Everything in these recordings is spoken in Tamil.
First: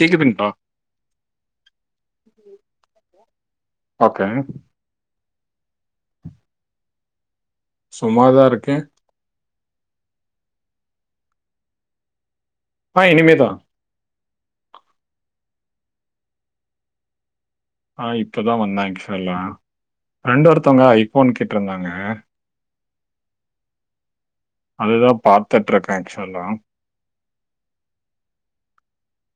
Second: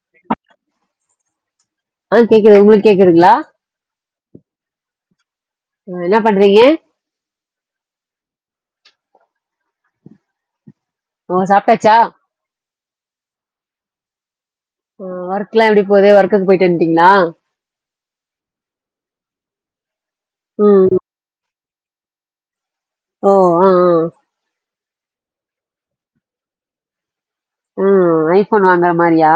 கேக்குதுங்ளா ஆ கேக்குது உங்குளுக் கேக்குதுங்ளா ஓகே அ என்ன பண்றீங்க சும்மாதா இருக்கே ஓ சாப்ட்டாச்சா ஆ இனிமேதா ஆ ஒர்க்லா எப்டி போது ஒர்க்குக்கு போய்ட்டு வன்ட்டீங்ளா அ இப்பதா வந்த ஆக்ஷுலா ஃப்ரெண்டு ஒருத்தங்க ம் ஐஃபோன் கேட்ருந்தாங்க ஓ அ அதுதா பாத்துட்ருக்க ஆக்ஷொலா ம் ஐஃபோன் வாங்றா மாரியா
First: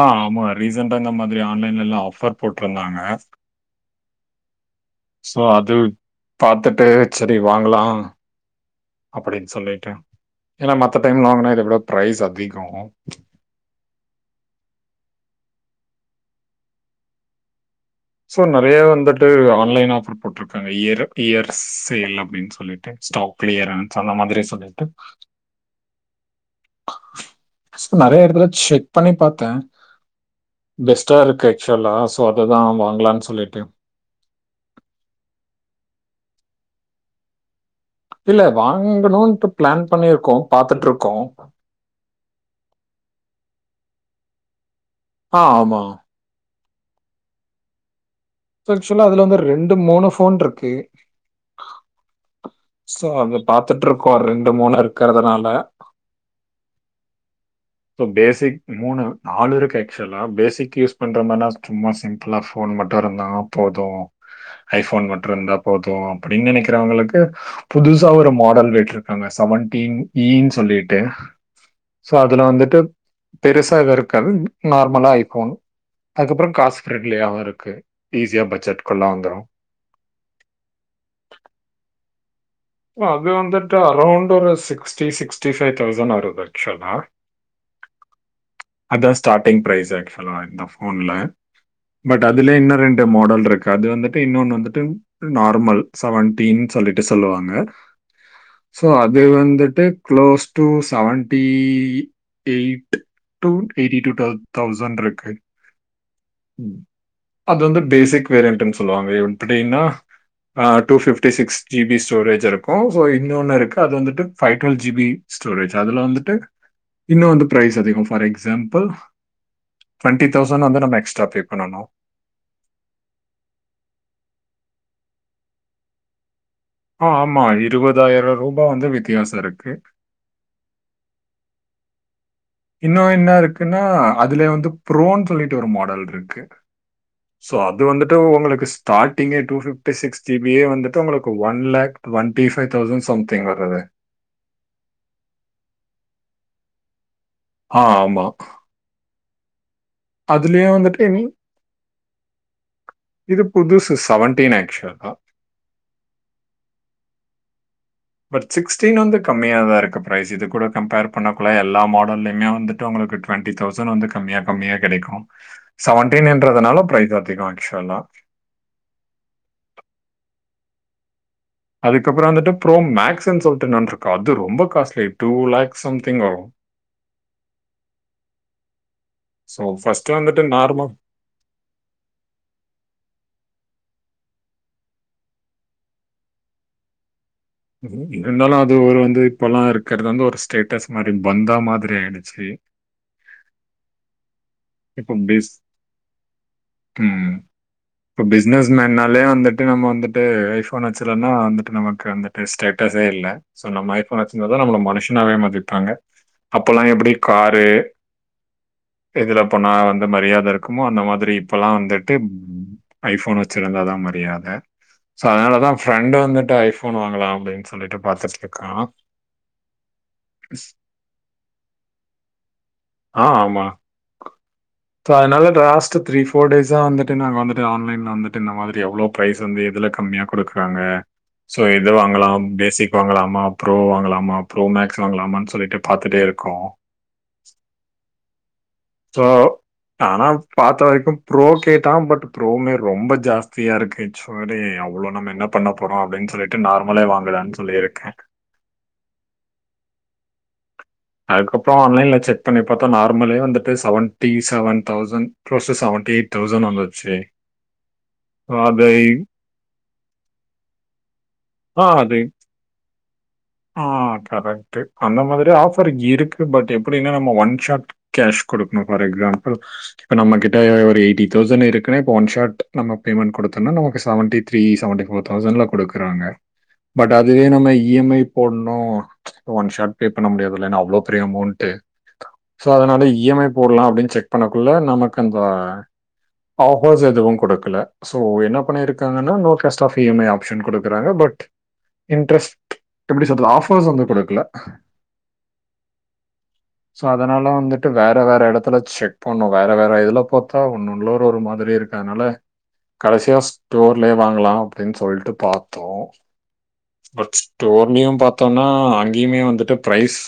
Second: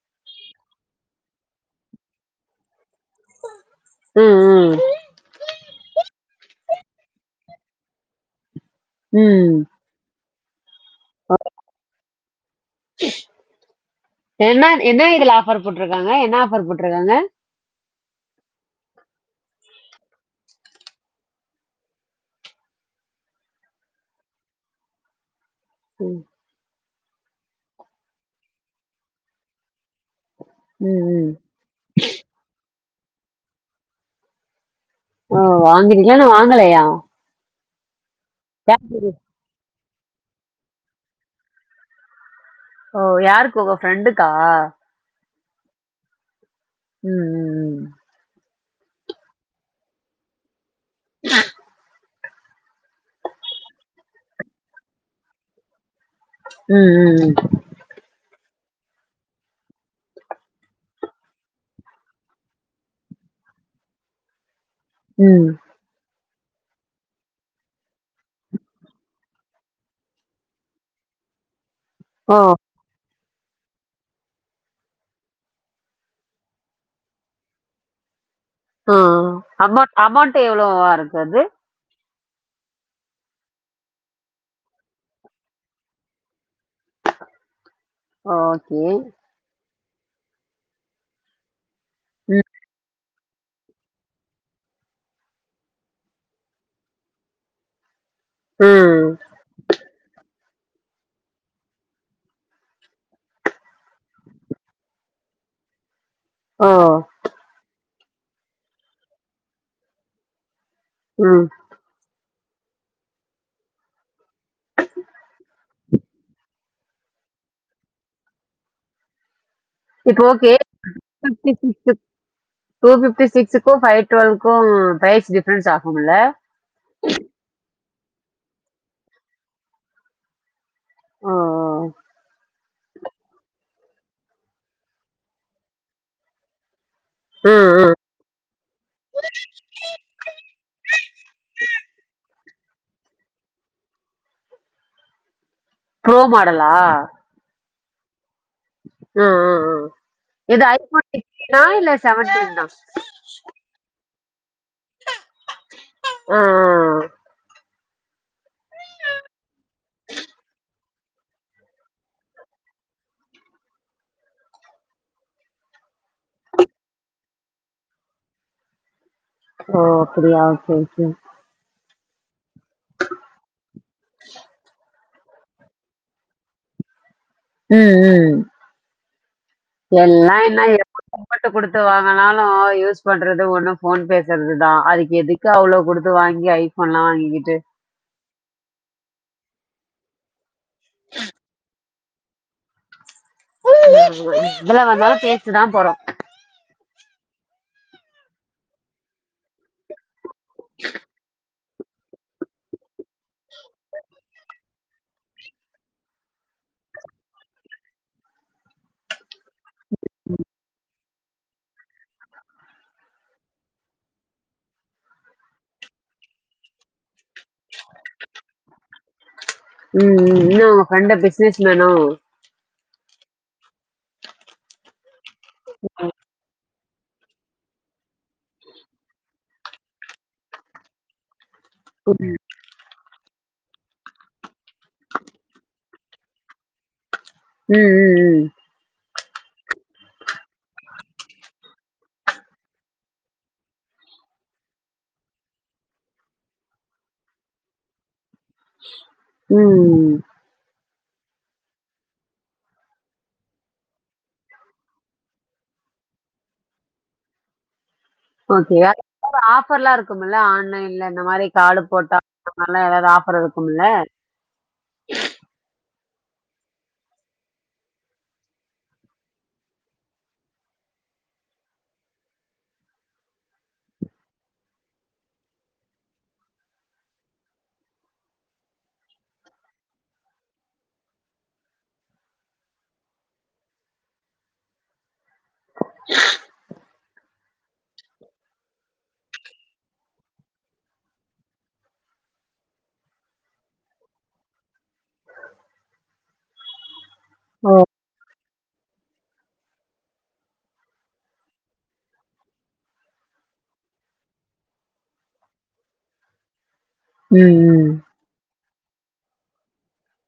ஆ ஆமா ரீசண்ட்டா இந்த மாதிரி ஆன்லைன்லெல்லா ஆஃபர் போட்ருந்தாங்க ம் ம் சோ அது பாத்துட்டு செரி வாங்கலா அப்டின் ம் சொல்லிட்டு ஏனா மத்த டைம்ல வாங்க்னா இத விட ப்ரைஸ் அதிகோ என்னா என்ன இதுல ஆஃபர் போட்ருக்காங்க என்னா ஆஃபர் போட்ருக்காங்க சோ நறையா வந்துட்டு ஆன்லைன் ஆஃபர் போட்ருக்காங்க இயரு இயர் சேல் அப்டின் சொல்லி ட்டு ஸ்டாக் க்ளியரன்ஸ் அந்த மாரி சொல்லிட்டு ம் சோ நறைய எடத்துல செக் பண்ணி பாத்த ம் பெஸ்ட்டா ம். இருக்கு அக்ஷொலா சோ அததா வாங்லான் சொல்லிட்டு ஓ வாங்குனீங்ளா இன்னு வாங்கலயா இல்ல வாங்கணுன்ட்டு ப்ளான் பண்ணிருக்கோ பாத்துட்ருக்கோ ஓ யாருக்கு உங்க ஃப்ரெண்டுக்கா ஆ ஆமா ம் ம் ஆக்சுவலா அதுல வந்து ரெண்டு மூணு ஃபோன்ருக்கு அ சோ அத பாத்துட்ருக்கோ ரெண்டு மூனா இருக்கிறதுனால ம் ம் ம் இப்போ ஃபேசிக் மூணு நாலு இருக்கு ஆக்சுவலா ஃபேசிக் யூஸ் பண்ற மார்னா சொ சும்மா சிம்பிளா போன் மட்டு இருந்தா போது ஐ போன் ம் ம் மட்டுருந்தா போது அப்டின்னு நெனைக்றவங்ளுக்கு புதுசா ஒரு மாடல் வெட்ருக்காங்க செவன்டீன் ஈ ன் சொல்லிட்டு சோ ஓ அதுல வந்துட்டு பெருசா எது இருக்காது நார்மலா ஐ ஃபோன் அதுக்கப்றோ காசு ஃப்ரெண்ட்லியாவு இருக்கு ஈஸியா ஆ [unintelligible] அ அமௌ அமௌண்ட் எவ்ளோவா இருக்கு அது அது வந்துட்டு அரௌண்ட் ஒரு சிக்ஸ்டி சிக்ஸ்டி ஃபைவ் தௌசண்ட் வருது ஆக்சுவலா ஓகே ஸ்டாட்டிங் ஃப்ரைஸ் ஆக்சுவலா இந்த போன்ல பட் ம் அதுல இன்னு ரெண் டு மாடல் இருக்கு அது வந்துட்டு இன்னொன்னு வந்துட்டு நார்மல் செவன்டீன் சொல்லிட்டு சொல்லுவாங்க சோ ம் அது வந்துட்டு close to seventy eight to eighty two twelve thousand இருக்கு ம் ஓ அது வந்து பேசிக் வேரியன்ட்னு சொல்லுவாங்க எப்டின்னா ஆ டூ ஃபிப்டி ம். சிக்ஸ் ஜீ பி ஸ்டோரேஜ் இருக்கு சோ இன்னொன்னு இருக்கு அது வந்துட்டு five twelve G B storage அதுல வந்துட்டு இன்னு வந்து ஃப்ரைஸ் அதிகம் ஃபார் எக்ஸாம்பிள் இப்போ டுவெண்டி ஓகே. தௌசண்ட் வந்து நம்ம எக்ஸ்ட்டா ஃபே பண்ணனு டூ ஃபிப்டி சிக்ஸுக்கு ஃபைவ் டுவெல்லுகு ஃப்ரைஸ் டிஃப்ரன்ஸ் ஆகும்ல அ ஆமா இருவதாயிரோ ரூபா வந்து வித்தியாசோ இருக்கு ஓ ஓ இன்னு என்ன இருக்குன்னா அதுல வந்து ஃப்ரோனு சொல்லிட்டு ஒரு மாடல் இருக்கு [inaudible] ஸோ அது வந்துட்டு உங்களுக்கு ஸ்டாட்டிங்கே டூஃபிஃப்டி சிக்ஸ் ஜீ பியே வந்துட்டு உங்களுக்கு ஒன்லேக் ஒன் த்ரிஃபை தௌசன் சம்திங் வர்ருது ஃப்ரோ மாடல்லா அ ஆமா அ அ அ இது ஐ வந்துட்டு போன் இனி சிக்ஸ்டினா இல்ல செவன்டீனா இது புதுசு செவன்டீன் ஆக்சுவலா அ அ பட் சிக்ஸ்டீன் வந்து கம்மியாதா இருக்கு ஃபிரைஸ் இது கூட கம்ஃபேர் பண்ணக்குள்ள எல்லா மாடல்லியுமே வந்துட்டு உங்களுக்கு ட்வெண்டி தௌசண்ட் வந்து கம்மியா கம்மியா கெடைக்கு செவன்டீன் இன்றதுனால ஃப்ரைஸ் அதிகோ ஆக்சுவலா ஓ அப்டியாச் சேர் சேர் அதுக்கப்றோ வந்துட்டு ஃப்ரோ மேக்ஸ்ன்னு சொல்ட்டு இன்னொன்னு இருக்கு அது ரொம்ப காஸ்ட்லி டூ லேக்ஸ் சம்திங் ஆகு ம் ம் ஸோ ஃபர்ஸ்ட் எல்லா வந்துட்டு என்ன நார்மல் அமௌண்டு குடுத்து வாங்கனாலு யூஸ் பண்றது ஒண்ணு ஃபோன் பேசுறதுதா அதுக்கு எதுக் க்கு அவ்ளோ குடுத்து வாங்கி ஐ போன்லா வாங்கிக்கிட்டு இருந்தாலு அது ஒரு வந்து இப்பலா இருக்கற்து வந்து ஒரு ஸ்டேட்டஸ் மாரி பந்தா மாதிரி ஆய்டுச்சு ஆமாங்க பேஸ் ம் இப்போ பிஸ்னஸ் மேன்னாலே வந்துட்டு நம்ம வந்துட் டு ஐஃபோன் வச்சில்லென்னா வந்துட்டு நமக்கு அந்த ஸ்டேட்டஸ்சே இல்ல சோ நம்ம ஐபோன் வச்சிர்ந்தா தா நம்மள மனுஷனாவே மதிப்பாங்க அப்பெல்லா எப்டி காரு இதுல நா வந்து மரியாத இர்க்குமோ அந்த மாத்திரி இப்பல்லா வந்துட்டு ஐஃபோன் வச்சிருந்தா தா மரியாத சோ அத்னாலதா ஃப்ரெண்டு வந்துட்டு ஐஃபோன் வாங்கலா அப்டின் சொல்லிட்டு பாத்துட்ர்கா ம் ம் இன்னா ப்ரெண்டு பிஸ்னஸ் மேனோ ஆ ஆமா சோ அத்னால லாஸ்ட்டு த்ரி ஃபோர் டேஸ் இத்தா வந்துட்டு நாங்க வந்துட்டு ஆன்லைன்ல வந்துட்டு இந்த மாதிரி எவ்ளோ ப்ரைஸ் வந்து எதுல கம்மியா குடுக்றாங்க சோ எதுவாங்கலா பேசிக் வாங்கலாமா ப்புரோ வாங்கலாமா ப்புரோ மேக்ஸ் வாங்கலாமா சொல்லிட்டு பாத்துட்டே இருக்கோ ம் ம் ம் சோ ஆனா பாத்த வரைக்கு ப்ரோ கேட்டா பட் ப்புரோ மேக் ரொம்ப ஜாஸ்தியாருக்கு சொரி அவ்ளோ நம்‌ம என்ன பண்ண போறோ அப்டின் சொலிட்டு நார்மலே வாங்கலான் சொல்லியிருக்கே ம் அதுக்கப்றோ ஆன்லைன்ல செக் பண்ணி பாத்தா நார்மலே வந்துட்டு seventy seven thousand closes seventy eight thousand வந்து‌ ச்சி ஓக்கேயா உபர் ஆஃபர்ல்லா இருக்குமல்ல ஆன்லைன்ல இந்த மாரி காடு ஆ போட்டா அது இந்தமாரில்லா ஏதாவ்து ஆஃபர் இருக்கும்ல கரெக்ட்டு அந்த மாதிரி ஆஃபர் இருக்கு பட் எப்டின்னா நம்ம ஒன் ஷாட் கேஷ் குடுக்கணு ஃபார் எக்ஸாம்ப்பிள் இப்ப நம்ம கிட்ட ஒரு எயிட்டி தௌசண் இருக்குன்னா இப்போ ஒன் ஷாட் நம்ம பேமெண்ட் குடுத்தோன்னா நமக்கு செவன்டி த்ரீ செவன்டி போர் தௌசண்ல குடுக்குறாங்க பட் அதுவே நம்ம இ எம் ஐ போட்ணு ஒன் ஷார்ட் பே பண்ண முடியாதுல்ல ஏன்னா அவ்ளோ பெரிய அமௌண்ட்டு சோ அத்னால இ எம் ஐ போட்லா அப்டின் செக் பண்ணக்குள்ள நமக்கு அந்த ஆஃபர்ஸ் எதுவோ குடுக்கல சோ என்ன பண்ணிருக்காங்கன்னா no cost of E M I option குடுக்குறாங்க பட் இன்ட்ரெஸ்ட் எப்டி சொல்றது ஆபர்ஸ் வந்து குடுக்கல சோ அதனால ஓ. வந்துட்டு வேற வேற எடத்துல செக் பண்ணோ வேற வேற இதுல பாத்தா ஒன்னொன்ல ஒரோர் மாதிரி இருக்கத்னால கடசியா ஸ்டோர்லயே வாங்கலா அப்டினு சொல்ட்டு பாத்தோ பச் ம், ம். அங்கயு பாத்தோம்னா அங்கயுமே வந்துட்டு ப்ரைஸ்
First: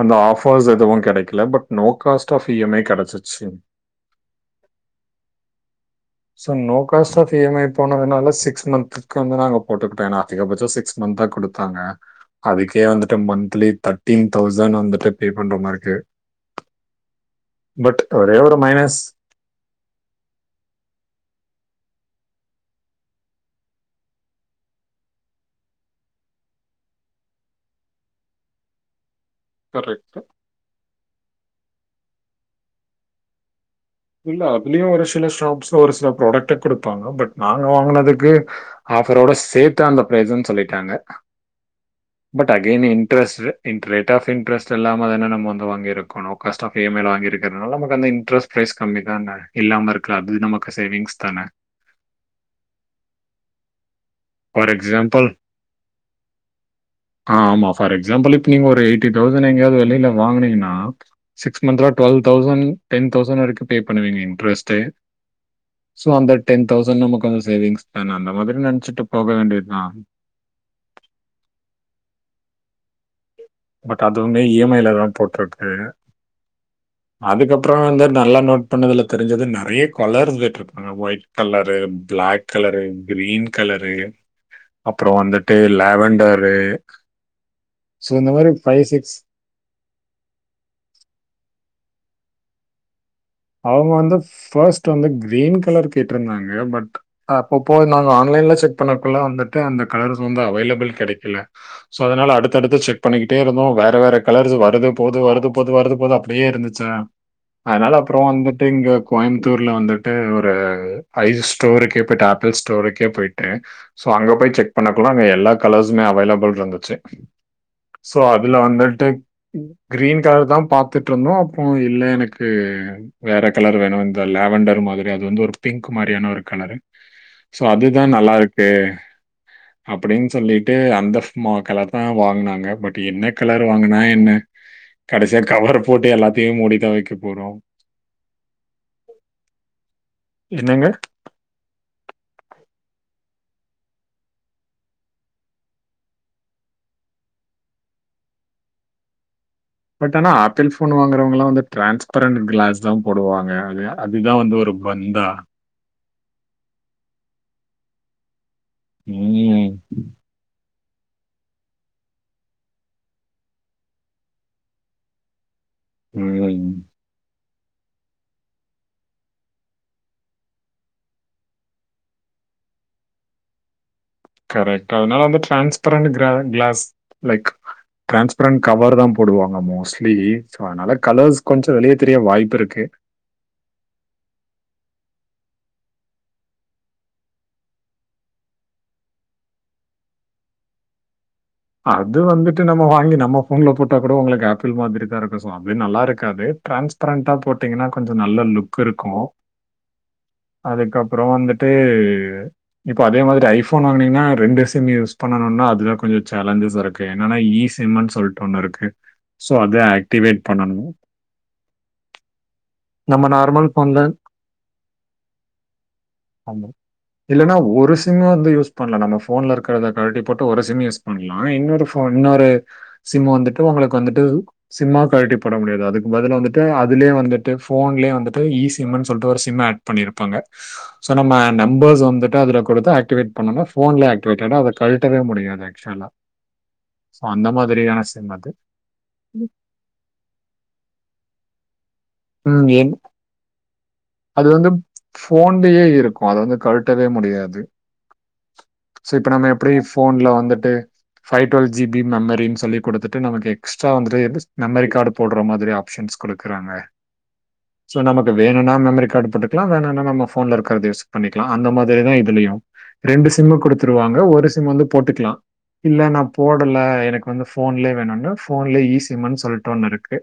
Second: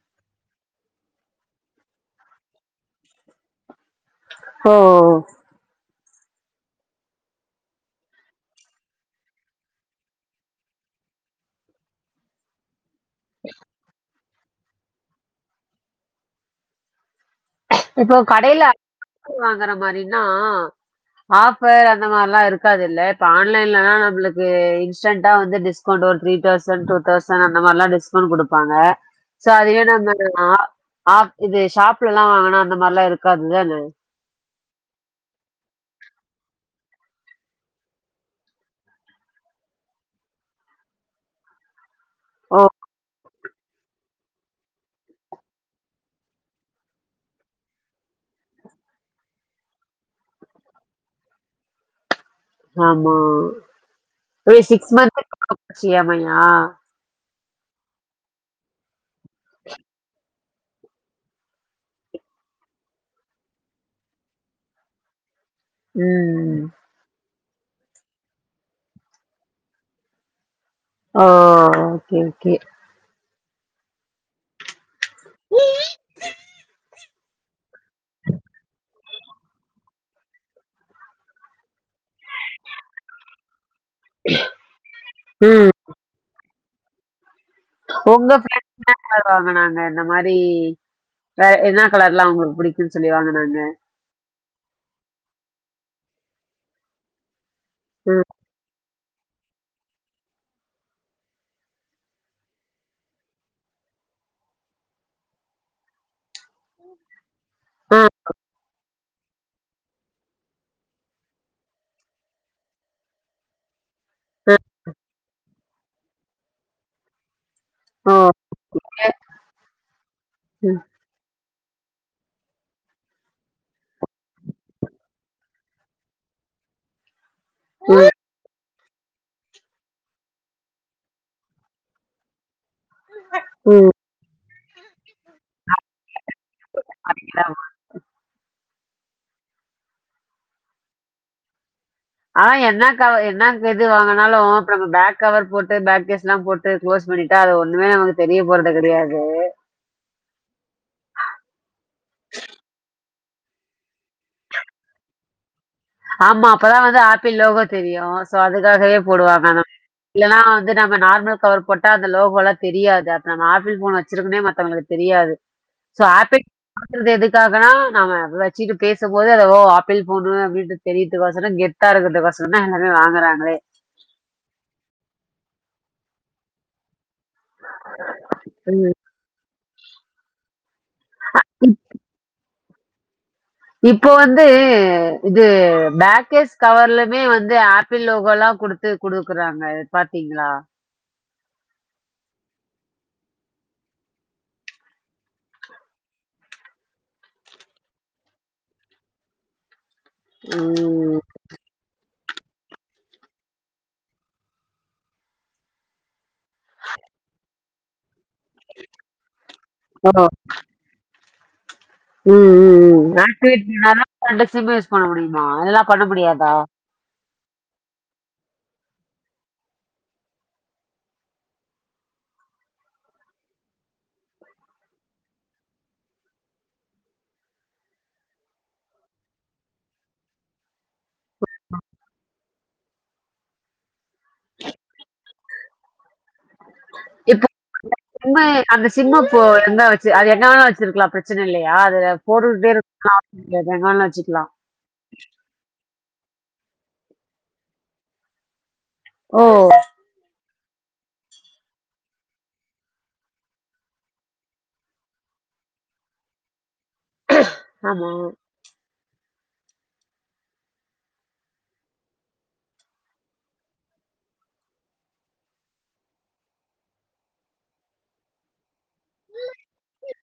அந்த ஆஃபர்ஸ் எதுவோ கெடக்கல but no cost of E M I கெடச்சிச்சி ஹோ so no cost of E M I போனதுனால சிக்ஸ் மந்த்துக்கு வந்து நாங்க போட்டுக்கிட்டே ன்னா அதிகபட்சோ சிக்ஸ் மந்த்தா குடுத்தாங்க அதுக்கே வந்துட்டு மந்த்லி தட்டீன் தௌசண் வந்துட்டு பே பண்றமாரிக்கு இப்போ கடைல ஐ மைனஸ் ஃபோன் வாங்கற மாரின்னா ஆஃபர் அந்த மார்ல்லா இருக்காதுல்ல இப்ப ஆன்லைன்லனா நம்மளுக்கு இன்ஸ்டன்ட்டா வந்து டிஸ்க் கவுண்ட் ஒரு த்ரீ தௌசண் ட்டு தௌசண் அந்த மாரில்லா டிஸ்கவுண்ட் குடுப்பாங்க சோ அதுவே கரெக்ட் நம்ம ஆ ஆப் இது ஷாப்லெல்லா வாங்குனா அந்த மாரில்லா இருக்காதுதான இல்ல அதுலியோ ஒரு சில ஷாப்ஸ்ல ஒரு சில ப்ராடக்ட் குடுப்பாங்க பட் நாங்க வாங்குனதுக்கு ஆஃபரோட சேத்து அந்த ப்ரைஸ்ன் சொல்லிட்டாங்க but O! Again interest in ரேட்டா ஆஃப் இன்ட்ரெ்ட்ஸ்ட் இல்லாம தன நம்ம வந்து வாங்கிருக்கோ low cost of E M I ல வாங்க இருக்கறதுனால நம்மக்கு அந்த இன்ட்ரெஸ்ட் ப்ரைஸ் கம்மி தான இல்லாமருக்காது நமக்கு சேவிங்ஸ் தான ஆமா ஒரு ஃபார் சிக்ஸ் எக்ஸாம்பிள் மந்த்துக்கு வந்து இ எம் ஐயா ஆமா ஃபார் எக்ஸாம்பிள் இப்ப நீங்க ஒரு எயிட்டி தௌசண்ட் எங்கயாவது வெளியில வாங்னீங்கனா சிக்ஸ் மந்த்ல டுவல் தௌசண்ட் டென் தௌசண்ட் வரைக்கு பே பண்ணுவீங்க இன்ட்ரெஸ்டே சோ அந்த ம். டென் தௌசண்ட் நமக்கு அந்த சேவிங்ஸ் தான அந்த மாரி நெனச்சிட்டு போக வேண்டிய தா ஓ ஓகே ஓகே பட் அதுவுமே இ எம் ஐல தா போட்ருக்கு அதுக்கப்புறே வந்து நல்ல நோட் பண்ணுதுல தெரிஞ்சது நறைய கொலரு வேட்ருக் அ white colour black colour green colour அப்புறோ வந்துட்டு ம். லாவண்டரு உங்க [inaudible] என்ன கலர்வாங்கனாங்க இந்த மாரி அ என்ன கலர்லா உங்களுக்கு புடிக்கு க்குன் சொல்லி வாங்குனாங்க அவங்க வந்து ஃபர்ஸ்ட் வந்து க்ரீன் கலர் கேட்ருந்தாங்க பட் அப்பப்போ நாங்க ம். ஆன்லைன்ல செக் பண்ணக்குள்ள வந்துட்டு அந்த கலர்ஸ் வந்து அவைலபிள் கடைக்கல சோ அதனால அடுத்தடுத்து செக் பண்ணிக்கிட்டே இருந்தோ வேற வேற கலர்ஸ் வருது போது வருது போது வருது போது அப்டியே இருந்துச்சா அதனால அ, அப் புறோ வந்துட்டு இங்க கோயம்புத்தூர்ல வந்துட்டு ஒரு ஐஸ் ஸ்டோருக்கே போயிட்டு ஆப்பிள் ஸ்டோருக்கே போயிட்டு டு சோ அங்க போய் அ. செக் பண்ணக்குல அங்க எல்லா கலர்ஸுமே அவைலபிள் இருந்துச்சு ஓ! சோ அதுல வந்துட்டு க் கிரீன் கலர் தா ம், பாத்துட்ருந்தோ பூ இல்ல எனக்கு வேற கலர் வேணு இந்த லேவண்டர் மாரி அது வந்து ஒரு பிங்க் மாரியான ஒரு கலரு சோ அதுதா ம், நல்லாருக்கு அப்டின்னு சொல்லிட்டு அந்த ம் கலர் தா வாங்னாங்க பட் என்ன கலர் ம். வாங்னா என்ன கடசியா கவர போட்டு எல்லாத்தையு மூடி தா வெக்க பாத்தீங்களா? போறோ என்னங்க ஆ என்ன கவ என்ன இது வாங்குனாலு நம்ம பேக் கவர் போட்டு பேக்கேஸ் எல்லா போட் இத க்ளோஸ் பண்ணிட்டா அது ஒண்ணுமே நமக்கு தெரிய போறது கடையாது பட் ஆனா ஆப்பிள் ஃபோன் வாங்கறவங்கலா வந்து டிரான்ஸ்பரண்ட் கிளாஸ் தா போடுவாங்க இல்லயா அதுதா வந்து ஒரு பந்தா ஆமா அப்பதா வந்து ஆப்பிள் லோகோ தெரியு சோ அதுக்காகவே போடுவாங்க ம். [inaudible] இல்லனா வந்து நம்ம நார்மல் கவர் போட்டா அந்த லோகோலா தெரியாது அத் நம்ம ஆப்பிள் ஃபோன் வச்சிருக்கோனே மத்தவங்களுக்கு தெரியாது சோ ஆப்பிள் ம். [inaudible] பாக்குறது எதுக்காகனா நாம வச்சுட்டு பேசும்போது அது ஓ ஆப்பிள் ஃபோனு அப்டின்ட்டு தெரியுதுக்கோசரோ கெத்தா இருக்கறதுக்கோசரேதா எல்லா வாங்குறாங்களே கரெக்ட்டு அதனால வந்து transparent glass glass like transparent ம். கவர் தா போடுவாங்க மோஸ்ட்லி சோ அதனால கலர்ஸ் கொஞ்சோ வெளியே தெரிய வாய்ப்புருக்கு இப்ப வந்து இது பேக்கேஸ் கவர்லுமே வந்து ஆப்பிள் லோகோல்லா குடுத் து குடுக்கறாங்க பாத்தீங்களா அது வந்துட்டு நம்ம வாங்கி நம்ம ஃபோன்ல போட்டா கூட உங்களுக்கு ஆப்பிள் மாரி தா இருக்கு சோ அப்டி நல்லாருக்காது ட்ரான்ஸ்ப்ரண்டா போட்டிங்கன்னா கொஞ்சோ நல்ல லுக்குருக்கு ம். அதுக்கப்புறோ வந்துட் ப்பே இப்ப அதே மாரி ஐஃபோன் வாங்குனிங்னா ரெண்டு சிம் யூஸ் பண்ணனுனா அது தா கொஞ்சொ சேலஞ்சஸ் இருக்கு என்னன்னா இ சிம்னு சொல்லிட்டு ஒன்னு இருக்கு சோ அத ஓ! ஆக்டிவேட் பண்ணணு ம் ம் ம் நம்ம ஆக்டிவேட் நார்மல் ஃபோன்ல பண்ணாத ரெண்டு சிம் யூஸ் பண்ண முடியுமா இல்லனா பண்ண முடியாதா ஆமா. இல்லன்னா ஒரு சிம்ம வந்து யூஸ் பண்ணலா நம்ம போன்ல இருக்றத கழட்டி போட்டு ஒரு சிம் யூஸ் பண்லா இன்னொரு ஃபோ இன்னொரு சிம் வந்துட்டு உங்களுக்கு வந்துட்டு சிம்மா கழட்டி போட முடியாது அதுக்கு பதில் வந்துட்டு அதுலே வந்துட் டு ஃபோன்லே வந்துட்டு இ சிம்னு சொல்ட்டு ஒரு சிம் ஆட் பண்ணிருப்பாங்க சோ நம்ம நம்பர்ஸ் வந்துட்டு அதுல குடுத்து ஆக்டிவேட் பண்ணோனா ஃபோன்லே ஆக் டிவேட்டடா அத கழட்டவே முடியாது ஆக்சுவலா சோ இப்போ அந்த மாதிரியான சிம் சிம்மு அது அந்த சிம்ம இப்போ எந்த வச்சு அது எங்க வேணாலு வச்சிருக்கலா பிரச்சன இல்லயா அது ம் போட்டுட்டே என் இருக்கலா கே எங்கனாலு வச்சு அது வந்து ஃபோன்லயே இருக்கு அத வந்து கழட்டவே முடியாது சோ இப்ப நம்ம ஓ! எப்டி ஃபோன்ல வந்துட்டு ஃபைவ் டுவெல் ஜி பி மெமரின்னு சொல்லி குடுத்துட்டு நமக்கு எக்ஸ்ட்ரா வந்துட்டு மெமரி கார்டு போட்ற மாதிரி ஆப்ஷன்ஸ் குடுக்குறாங்க சோ ஆமா. நமக்கு வேணுனா மெம ரிக்காடு போட்டுக்கலா வேணானா நம்ம ஃபோன்ல இருக்கிறத யூஸ் பண்ணிக்கலா அந்த மாதிரிதா இதுலயு ரெண்டு சிம் குடுத்துடுவாங்க ஒரு சிம் வந்து போட்டுக்கலா இல்ல நா போடல எனக்கு வந்து ஃபோன்லே வேணுன ஃபோன்லே இ சிம்முனு சொல்ட்டு ஒன்னு இருக்கு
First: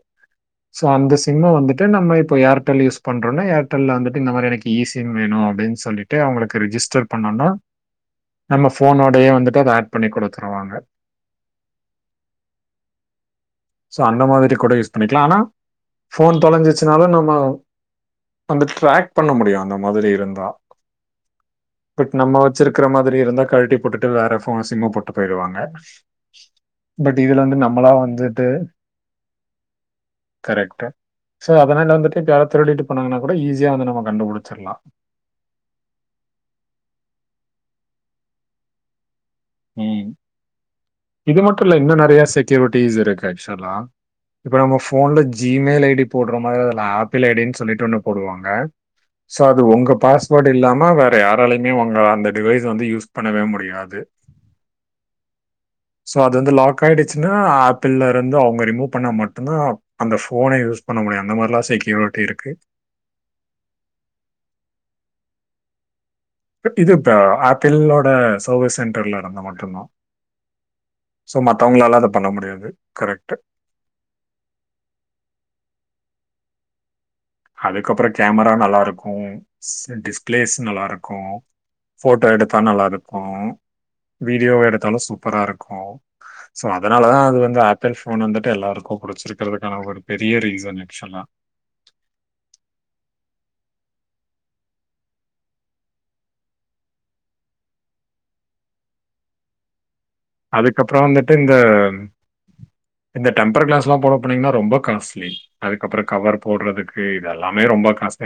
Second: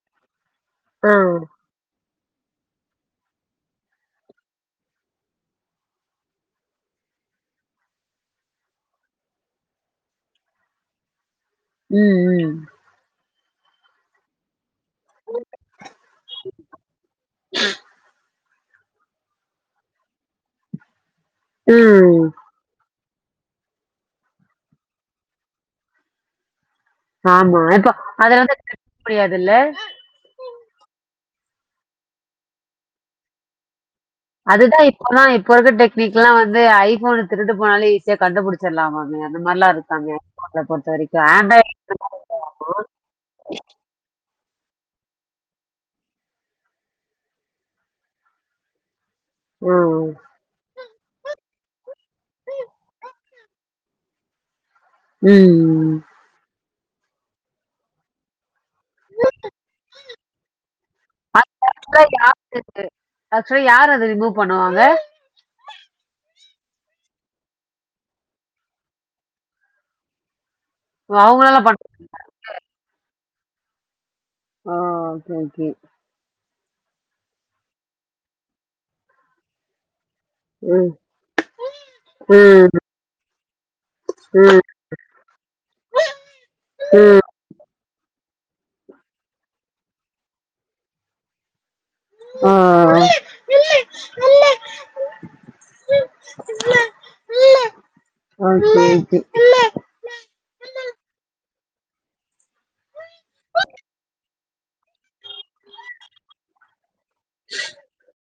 சோ ஆ. அந்த சிம்ம வந்துட்டு நம்ம இப்ப ஏர்டெல் யூஸ் பண்றோனா ஏர் டெல்ல வந்துட்டு இந்த மாரி எனக்கு இ சிம் வேணு அப்டின்னு சொல்லிட்டு அவங்களுக்கு ரிஜிஸ்டர் பண்ணனா நம்ம ஃபோனோடயே வந்துட்டு அத ஆட் பண்ணி குடுத்துருவாங்க ம் ம் சோ அந்த மாரி கூட யூஸ் பண்ணிக்கலா ஆனா ஃபோன் தொலைஞ்சிச்சுனாலு நம்ம வந்து ட்ராக் பண்ண முடியு அந்த மாதிரி இருந்தா ம் பட் நம்ம வச்சிருக்கிற மாதிரி இருந்தா கழுட்டி போட்டுட்டு வேற ஃபோ சிம்ம போட்டு போய்ருவாங்க பட் இதுல வந்து நம்மளா வந்து கழட்ட முடியாதுல்ல கரெக்ட்ட சோ அதனால வந்துட்டு யாரா திருடிட்டு போனாங்கன்னா கூட ஈசியா வந்து நம்ம அதுதா கண்டுபிடிச்சிடலாம். இப்போல்லா இப்போ இருக்குற டெக்னிக்லா வந்து ஐஃபோன் திருடு போனாலே ஈஸியா கண்டுபிடிச்சர்லாமாமே ம் இது மட்டு இல்ல இன்னு நெறையா செக்யூரிட்டிஸ் இருக்கு ஆக்சுவலா இப்போ நம்ம ஃபோன்ல ஜி மெயில் ஐ டி போடுற மாரி அதுல ஆப்பிள் ஐ டி ன்னு சொல்லிட்டு ஒன்னு போடுவாங்க சோ அது உங்க ம். பாஸ் வேர்டு இல்லாம வேற யாராலயுமே உங்க அந்த டிவைஸ் வந்து யூஸ் பண்ணவே முடியாது ம் சோ அது வந்து லாக் ஆயிடுச்சுன்னா ஆப்பிள்லருந்து அவங்க ரிமூவ் பண்ணா மட்டுந்தா அந்த ஃபோன யூஸ் பண்ண முடியு அந்த அது மாரிலா ஆக்சுவலா செக்யூரிட்டி இருக்கு [unintelligible] ஆக்சுவலா யார் அத ரிமூவ் பண்ணுவாங்க இது இப்ப ஆப்பிள்ளோட சர்வீஸ் சென்டர்ல இருந்து மட்டுந்தா சோ அவங்களால மத்தவங்களால அத முடியல. பண்ண முடியாது கரெக்டு ஓ ஓகே ஓகே அதுக்கப்புறோ கேமரா நல்லா இருக்கு ஸ் டிஸ் பிளேஸ் ம். நல்லாருக்கு போட்டா எடுத்தா ம். நல்லாருக்கு ம். வீடியோவா எடுத்தாலு சூப்பரா இருக்கு சோ அதனாலதா ம். அது வந்து ஆப் பிள் ஃபோன் வந்துட்டு எல்லாருக்கு புடிச்சிருக்கிறதுகான ஒரு பெரிய ரீசன் ஆக்சுவலா ஆ ஆ ஓகே ஓகே அதுக்கப்பற வந்துட்டு இந்த இந்த டெம்பர் கிளாஸ்லா போட போனிங்கன்னா ரொம்ப காஸ்லி அதுக்கப்பறோ கவர் போட்றதுக்கு இது எல்லாமே ரொம்ப காஸ் லி